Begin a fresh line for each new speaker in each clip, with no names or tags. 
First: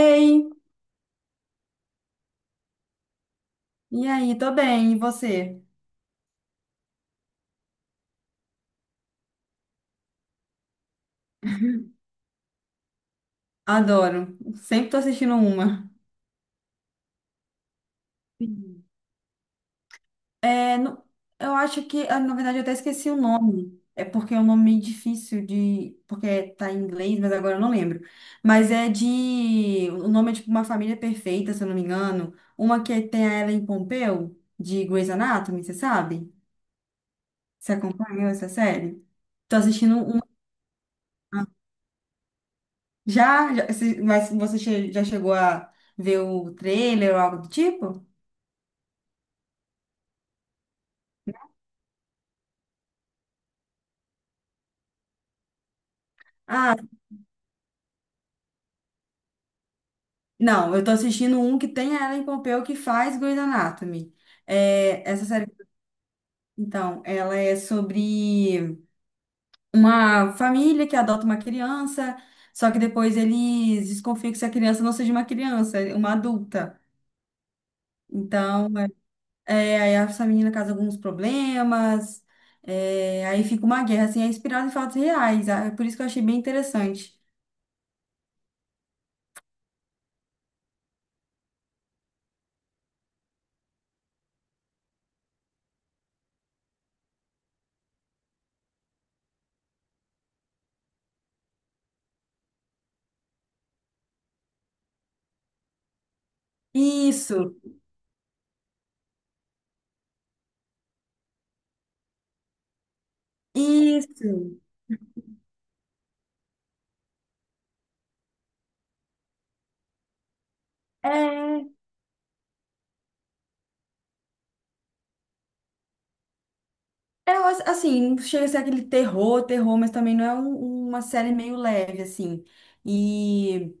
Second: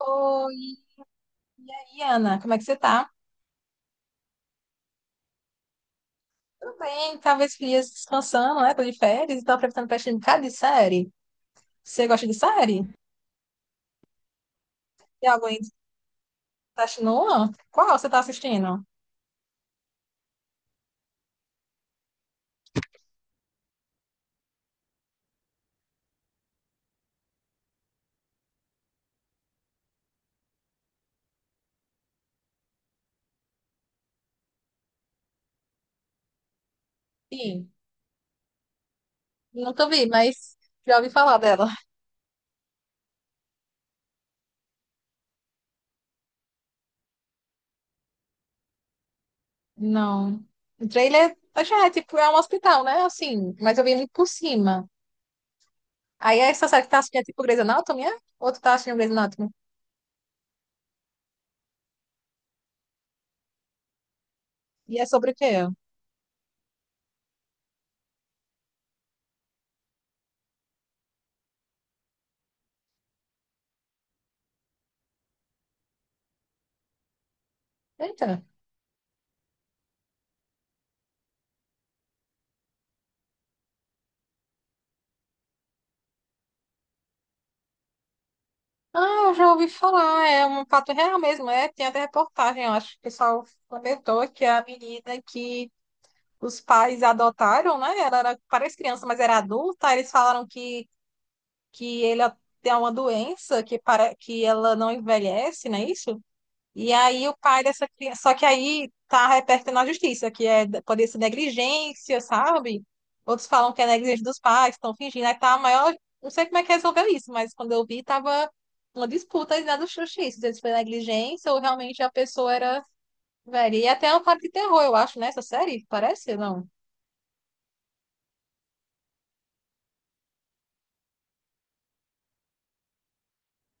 Ei,
e aí, Ana, como é que você tá?
e aí, tô bem, e você?
Tudo bem, talvez dias descansando, né? Tô de férias e tô aproveitando pra assistir um bocado de série. Você gosta de série?
Adoro. Sempre tô
Tem
assistindo
alguém que você
uma.
tá assistindo uma? Qual você tá assistindo?
Sim. É, no- eu acho que, ah, na verdade, eu até esqueci o nome. É porque é um nome meio difícil de. Porque tá em inglês, mas agora eu não lembro. Mas é de. O nome é tipo Uma Família Perfeita, se eu não me engano. Uma que tem a Ellen Pompeu, de Grey's Anatomy, você sabe?
Sim,
Você acompanhou essa série? Tô
nunca
assistindo
vi,
uma.
mas já ouvi falar dela.
Já? Mas você já chegou a ver o trailer ou algo do tipo?
Não. O trailer, já é tipo, é um hospital, né? Assim, mas eu vi muito por cima. Aí essa
Ah,
série que tá assistindo é tipo Grey's Anatomy, é? Ou tu tá assistindo Grey's Anatomy?
Não, eu tô assistindo um que tem a Ellen Pompeo que faz Grey's Anatomy.
E
É,
é
essa
sobre o
série,
quê?
então, ela é sobre uma família que adota uma criança, só que depois eles desconfiam que essa criança não seja uma criança, é uma adulta.
Eita.
Então, aí essa menina causa alguns problemas, aí fica uma guerra, assim, é inspirada em fatos reais, ah, é por isso que eu achei bem interessante.
Ah, eu já ouvi falar, é um fato real mesmo, é. Tem até reportagem, eu acho que o pessoal comentou que a menina que os pais adotaram, né? Ela era, parece criança, mas era adulta, eles falaram que ele tem uma doença que, para, que ela não envelhece, não é isso? E aí o
Isso,
pai dessa criança, só que aí tá repercutindo na justiça, que é pode ser negligência, sabe? Outros falam que é negligência
isso.
dos pais, estão fingindo, aí tá a maior, não sei como é que resolveu isso, mas quando eu vi tava uma disputa aí na do justiça, se foi negligência ou
É,
realmente a pessoa era velha. E até é uma parte de terror, eu acho, nessa série, parece, não?
É, assim, não chega a ser aquele terror, terror, mas também não é uma série meio leve, assim. E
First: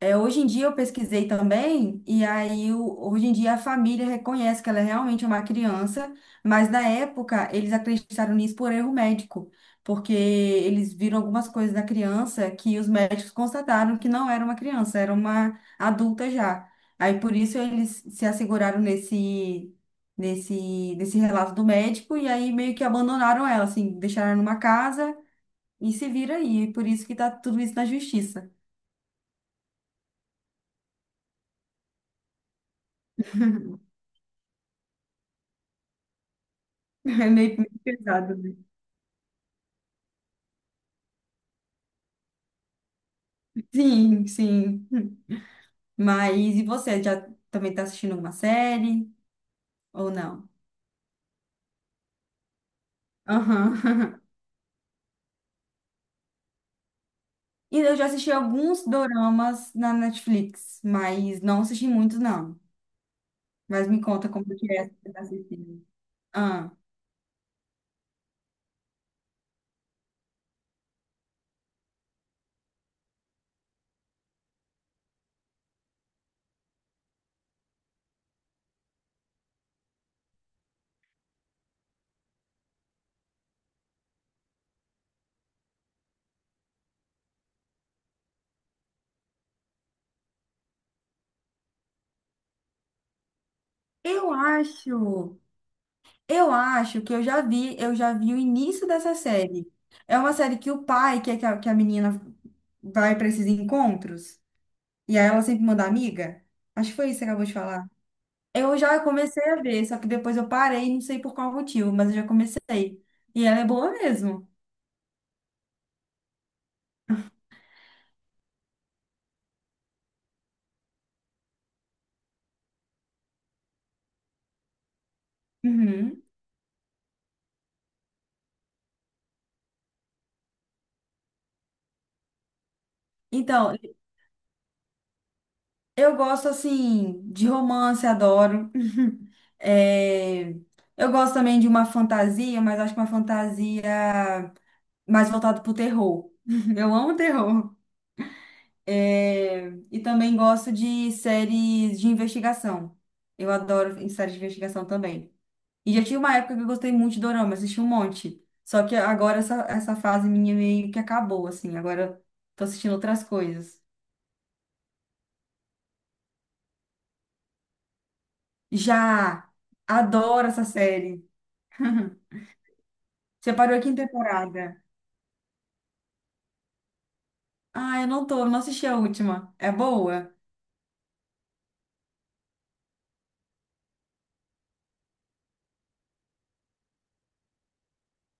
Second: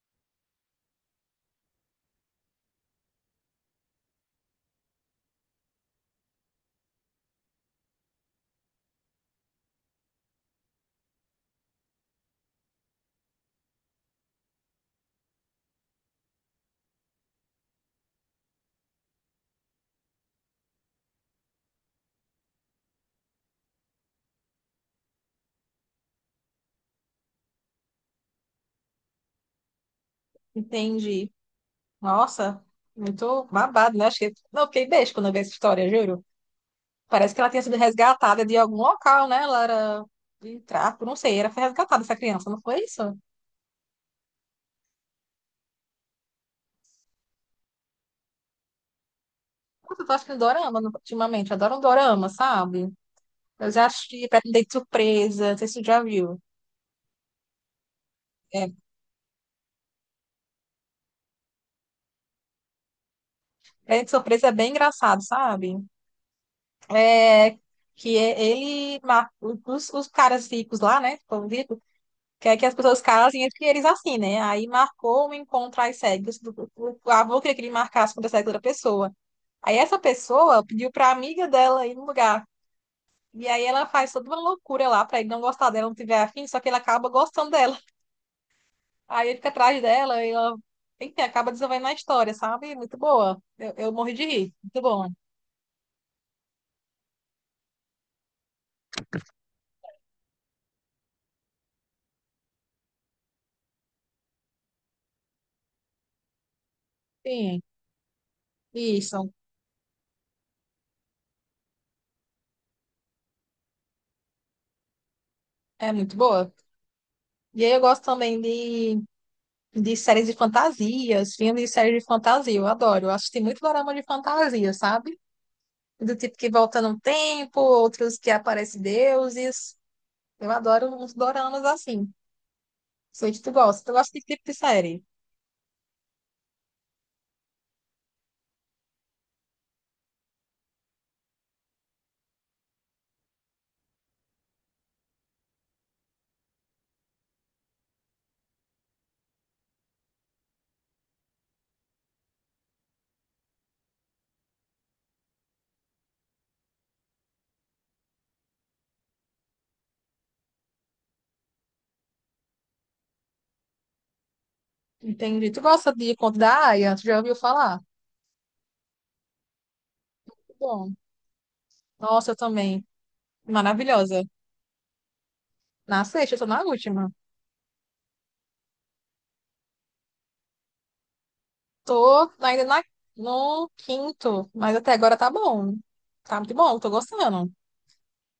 é, hoje em dia eu pesquisei também, hoje em dia a família reconhece que ela é realmente uma criança, mas na época eles acreditaram nisso por erro médico, porque eles viram algumas coisas na criança que os médicos constataram que não era uma criança, era uma adulta já. Aí por isso eles se asseguraram nesse relato do médico, e aí meio que abandonaram ela, assim, deixaram ela numa casa e se vira aí. Por isso que tá tudo isso na justiça.
Entendi. Nossa, muito babado, né? Acho que não fiquei beijo quando eu vi essa história, juro.
É
Parece que ela
meio
tinha
meio
sido
pesado,
resgatada
né?
de algum local, né? Ela era de tráfico, não sei, era foi resgatada essa criança, não foi isso?
Sim, sim. Mas e você, já também tá assistindo alguma série
Nossa, eu
ou
tô achando
não?
dorama no- ultimamente, eu adoro um dorama, sabe? Eu já
Aham.
assisti Pretendente Surpresa, não sei se você já viu.
E eu já assisti
É,
alguns doramas na Netflix, mas não assisti muitos, não. Mas me
Pretendente
conta como
Surpresa é bem
que é que você
engraçado,
tá
sabe?
assistindo. Ah,
É, que é- ele, ma- os caras ricos lá, né? O povo rico, quer que as pessoas casem entre eles assim, né? Aí marcou um encontro às cegas, do- o avô queria que ele marcasse com a cega da outra pessoa. Aí essa pessoa pediu pra amiga dela ir no lugar. E aí ela faz toda uma loucura lá pra ele não gostar dela, não tiver afim, só que ele acaba gostando dela. Aí ele fica atrás dela e ela, enfim, acaba desenvolvendo a história, sabe? Muito boa. Eu morri de
eu
rir. Muito bom.
acho, eu acho que eu já vi o início dessa série. É uma série que o pai, que, é que a menina vai para esses encontros, e aí ela sempre manda amiga. Acho que foi isso que você acabou de
Sim,
falar. Eu já
isso.
comecei a ver, só que depois eu parei, não sei por qual motivo, mas eu já comecei. E ela é boa mesmo.
É muito boa. E aí eu gosto também de séries de fantasias, filmes e séries de fantasia. Eu adoro. Eu assisti muito dorama de fantasia, sabe? Do
Uhum.
tipo que volta no tempo, outros que aparecem deuses. Eu adoro uns doramas assim. Sei que tu
Então,
gosta. Tu gosta de que tipo de série?
eu gosto assim de romance, adoro. É, eu gosto também de uma fantasia, mas acho que uma fantasia mais voltada pro terror. Eu amo terror. É, e também gosto de séries de investigação. Eu adoro séries de investigação também. E já tinha uma época que eu gostei muito de dorama, assisti um monte. Só que agora essa fase minha meio que acabou, assim. Agora tô assistindo outras coisas.
Entendi. Tu gosta de Conto da Aia? Tu já ouviu falar?
Já! Adoro
Muito
essa
bom.
série.
Nossa, eu também.
Você parou aqui em
Maravilhosa.
temporada?
Na sexta, eu tô na última.
Ah, eu não tô, não assisti a última. É boa?
Tô ainda na, no quinto, mas até agora tá bom. Tá muito bom, tô gostando.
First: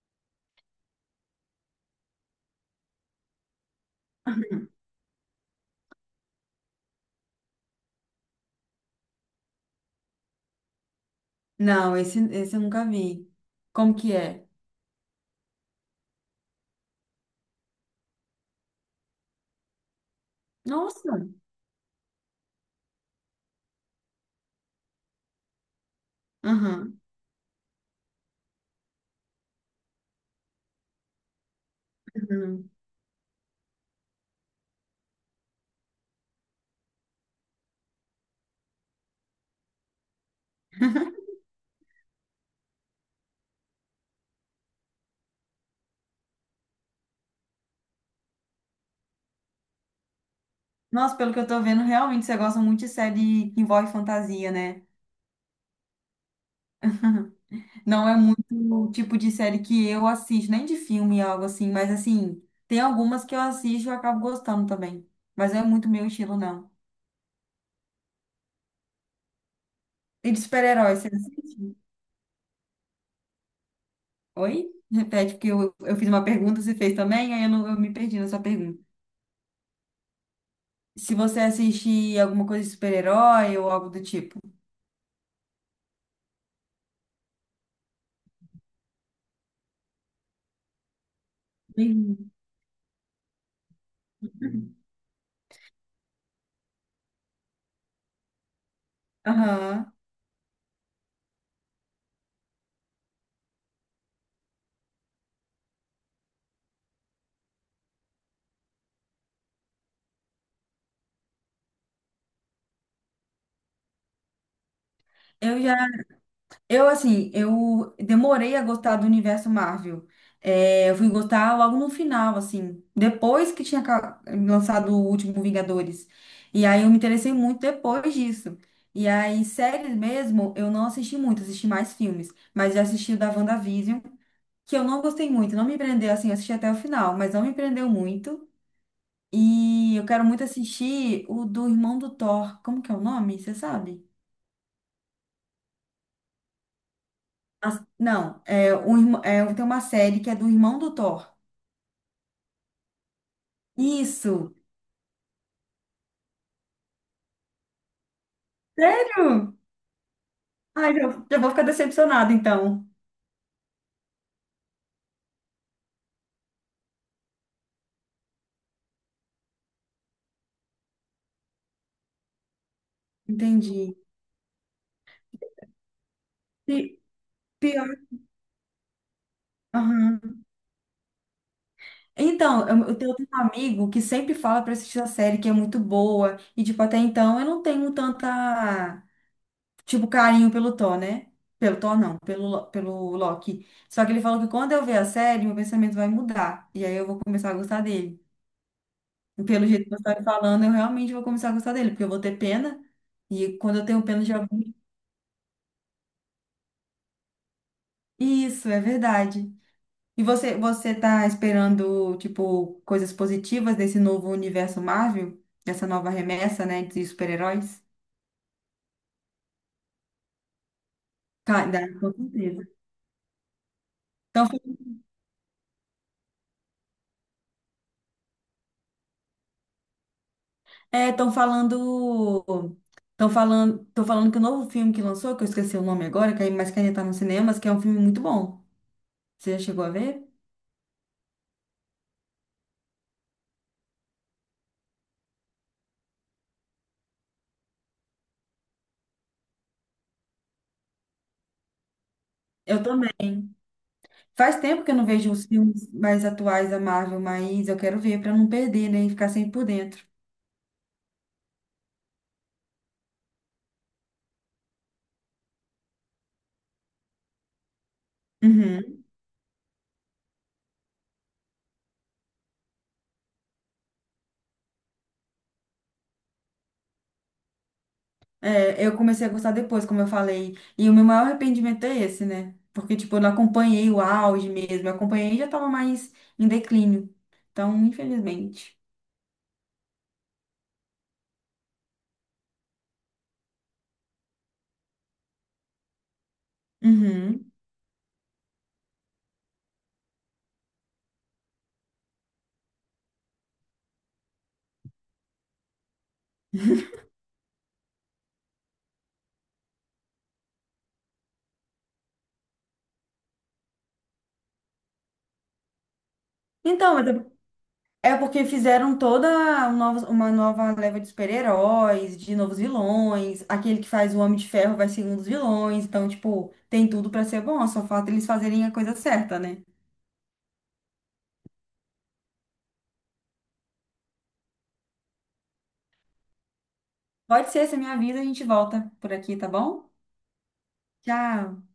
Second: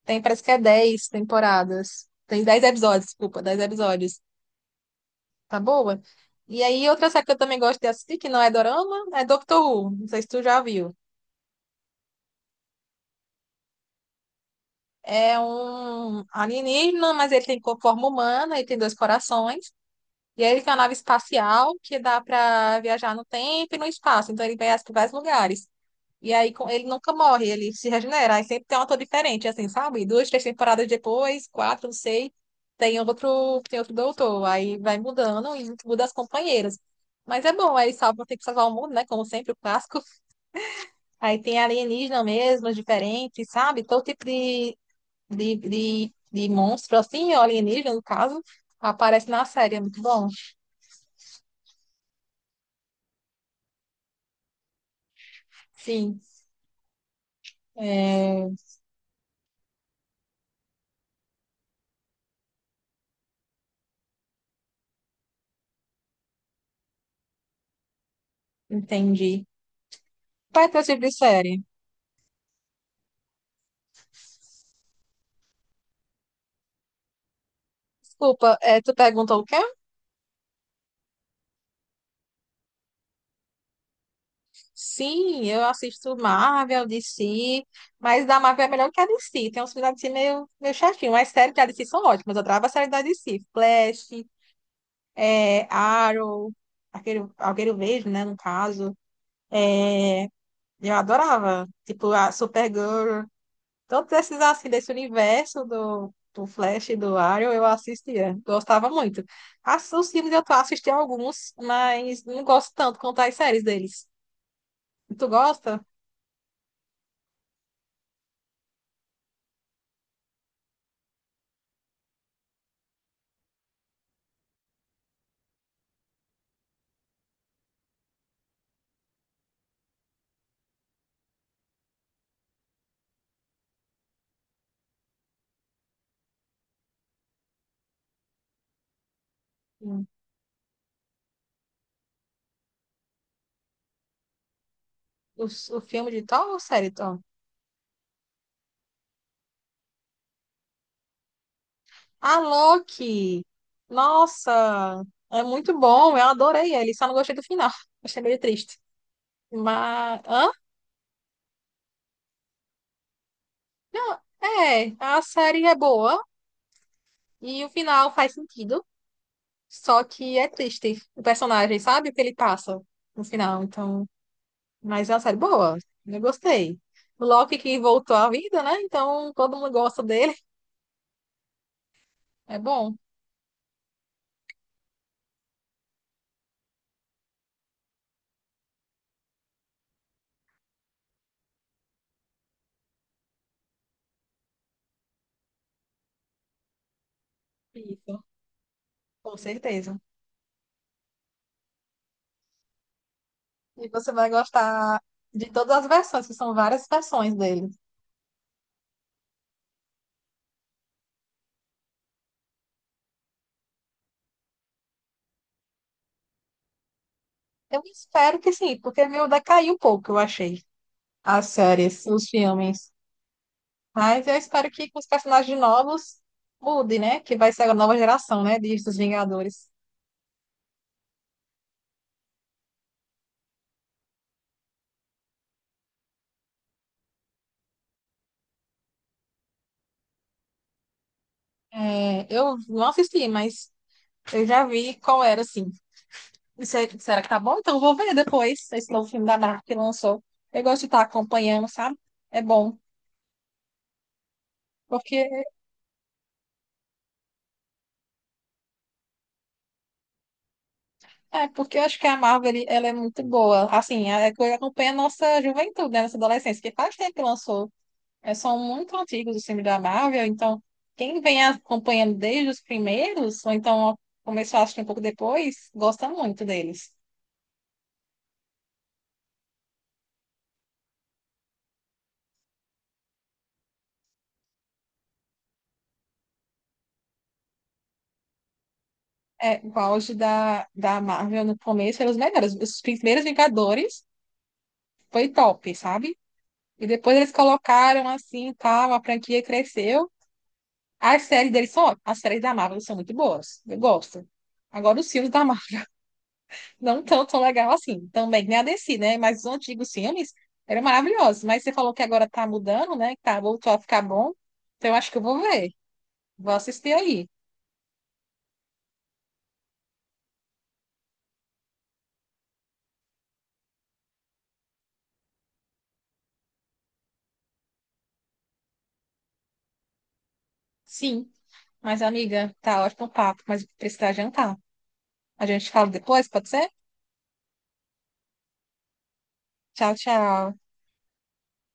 Tem, parece que é 10 temporadas. Tem 10 episódios, desculpa, 10 episódios. Tá boa? E aí, outra série que eu também gosto de assistir, que não é dorama, é Doctor Who. Não sei se tu já viu.
Não, esse eu nunca vi. Como que é?
É um alienígena, mas ele tem co- forma humana, ele tem 2 corações. E aí ele tem uma nave
Nossa!
espacial que dá para viajar no tempo e no espaço. Então ele vai para vários lugares. E aí com- ele
Aham.
nunca morre, ele se regenera. Aí sempre tem um ator diferente, assim, sabe? Duas, três temporadas depois, quatro, não sei.
Uhum.
Tem outro doutor. Aí vai mudando e muda as companheiras. Mas é bom, aí salva, tem que salvar o mundo, né? Como sempre, o clássico. Aí tem alienígena mesmo, diferente, sabe? Todo tipo de de monstro, assim, ou alienígena, no caso, aparece na série. É muito bom.
Nossa, pelo que eu tô vendo, realmente você gosta muito de série que envolve fantasia, né?
Sim,
Não é muito
é,
o tipo de série que eu assisto, nem de filme, algo assim, mas assim, tem algumas que eu assisto e eu acabo gostando também. Mas não é muito meu estilo, não.
entendi.
E de
Qual é teu tipo
super-heróis, você
de série?
assiste? Oi? Repete, porque eu fiz uma pergunta, você fez também, aí eu, não, eu me perdi na sua
Desculpa, é,
pergunta.
tu perguntou o quê?
Se você assiste alguma coisa de super-herói ou algo do tipo.
Sim, eu assisto Marvel, DC, mas da Marvel é melhor que a DC. Tem uns filmes da DC meio, meio chatinho, mas séries da DC são
Sim.
ótimas. Eu adoro a série da DC. Flash, é, Arrow, aquele, aquele vejo, né, no caso.
Aham.
É, eu adorava. Tipo, a Supergirl. Todos esses, assim, desse universo do, do Flash e do Arrow, eu assistia. Gostava muito. As- Os filmes eu tô assistindo alguns, mas não gosto tanto quanto as séries deles. Tu
Eu
gosta?
já Eu, assim, eu demorei a gostar do universo Marvel. É, eu fui gostar logo no final, assim, depois que tinha lançado o último Vingadores. E aí eu me interessei muito depois disso. E aí, séries mesmo, eu não assisti muito, assisti mais filmes. Mas já assisti o da WandaVision, que eu não gostei muito, não me prendeu, assim, eu assisti até o final, mas não me prendeu muito. E eu
Hum.
quero muito assistir o do irmão do Thor. Como que é o nome? Você sabe?
O filme de Thor ou série Thor?
Não, é, um, é, tem uma série que é do irmão do Thor.
A Loki!
Isso!
Nossa! É muito bom, eu adorei ele, só não gostei do final. Achei meio triste.
Sério?
Mas... Hã?
Ai, já vou ficar decepcionada, então.
Não, é, a série é boa e o final faz sentido. Só que é triste o personagem, sabe? O que ele passa no final.
Entendi.
Então, mas é uma série boa. Eu gostei.
Pi-
O Loki que
Pior.
voltou à vida, né? Então todo mundo gosta dele.
Aham.
É
Então, eu
bom.
tenho um amigo que sempre fala pra assistir a série que é muito boa. E, tipo, até então eu não tenho tanta, tipo, carinho pelo Thor, né? Pelo Thor, não, pelo Loki. Só que ele falou que quando eu ver a série, meu pensamento vai mudar. E aí eu vou começar a gostar dele.
Isso, com
E pelo jeito que você
certeza.
está me falando, eu realmente vou começar a gostar dele, porque eu vou ter pena. E quando eu
E
tenho
você
pena
vai
de alguém.
gostar de todas as versões, que são várias versões dele.
Isso, é verdade. E você tá esperando, tipo, coisas positivas desse novo universo Marvel? Dessa nova remessa, né, de
Eu
super-heróis?
espero que sim, porque meu decaiu um pouco, eu achei. As
Tá, dá,
séries,
com
os
certeza.
filmes. Mas eu
Então,
espero que com os personagens novos mude, né? Que vai ser a nova geração, né? De dos Vingadores.
é, estão falando. Estão falando que o novo filme que lançou, que eu esqueci o nome agora, mas que ainda tá nos cinemas, que é um filme muito bom. Você já chegou a ver?
É, eu não assisti, mas eu já vi qual era, assim. E se- Será que tá bom? Então eu vou ver depois esse novo filme da Marvel que lançou. Eu gosto de estar acompanhando, sabe? É bom.
Eu também. Faz tempo que eu não
Porque,
vejo os filmes mais atuais da Marvel, mas eu quero ver para não perder, né? E ficar sempre por dentro.
é, porque eu acho que a Marvel, ele- ela é muito boa. Assim, é é que acompanha a nossa juventude, né? Nossa adolescência, que faz tempo que lançou. É, são muito
Uhum.
antigos os filmes da Marvel, então quem vem acompanhando desde os primeiros, ou então começou a assistir um pouco depois, gosta muito deles.
É, eu comecei a gostar depois, como eu falei. E o meu maior arrependimento é esse, né? Porque, tipo, eu não acompanhei o auge mesmo. Eu acompanhei e já tava mais em declínio. Então, infelizmente.
É, o auge da, da Marvel no começo eram os melhores. Os primeiros Vingadores foi top, sabe? E depois eles
Uhum.
colocaram assim tal, a franquia cresceu. As séries deles são ótimas. As séries da Marvel são muito boas. Eu gosto. Agora, os filmes da Marvel não tão tão legal assim. Também nem a DC, né? Mas os antigos filmes eram maravilhosos. Mas você falou que agora tá mudando, né? Que tá, voltou a ficar bom. Então, eu acho que eu vou ver. Vou assistir
Então,
aí.
é porque fizeram toda uma nova leva de super-heróis, de novos vilões. Aquele que faz o Homem de Ferro vai ser um dos vilões. Então, tipo, tem tudo pra ser bom. Só falta eles fazerem a coisa certa, né?
Sim. Mas, amiga, tá ótimo o papo, mas precisa jantar. A gente fala depois, pode ser?
Pode ser, você me avisa, a gente volta por aqui, tá bom?
Tchau, tchau.
Tchau.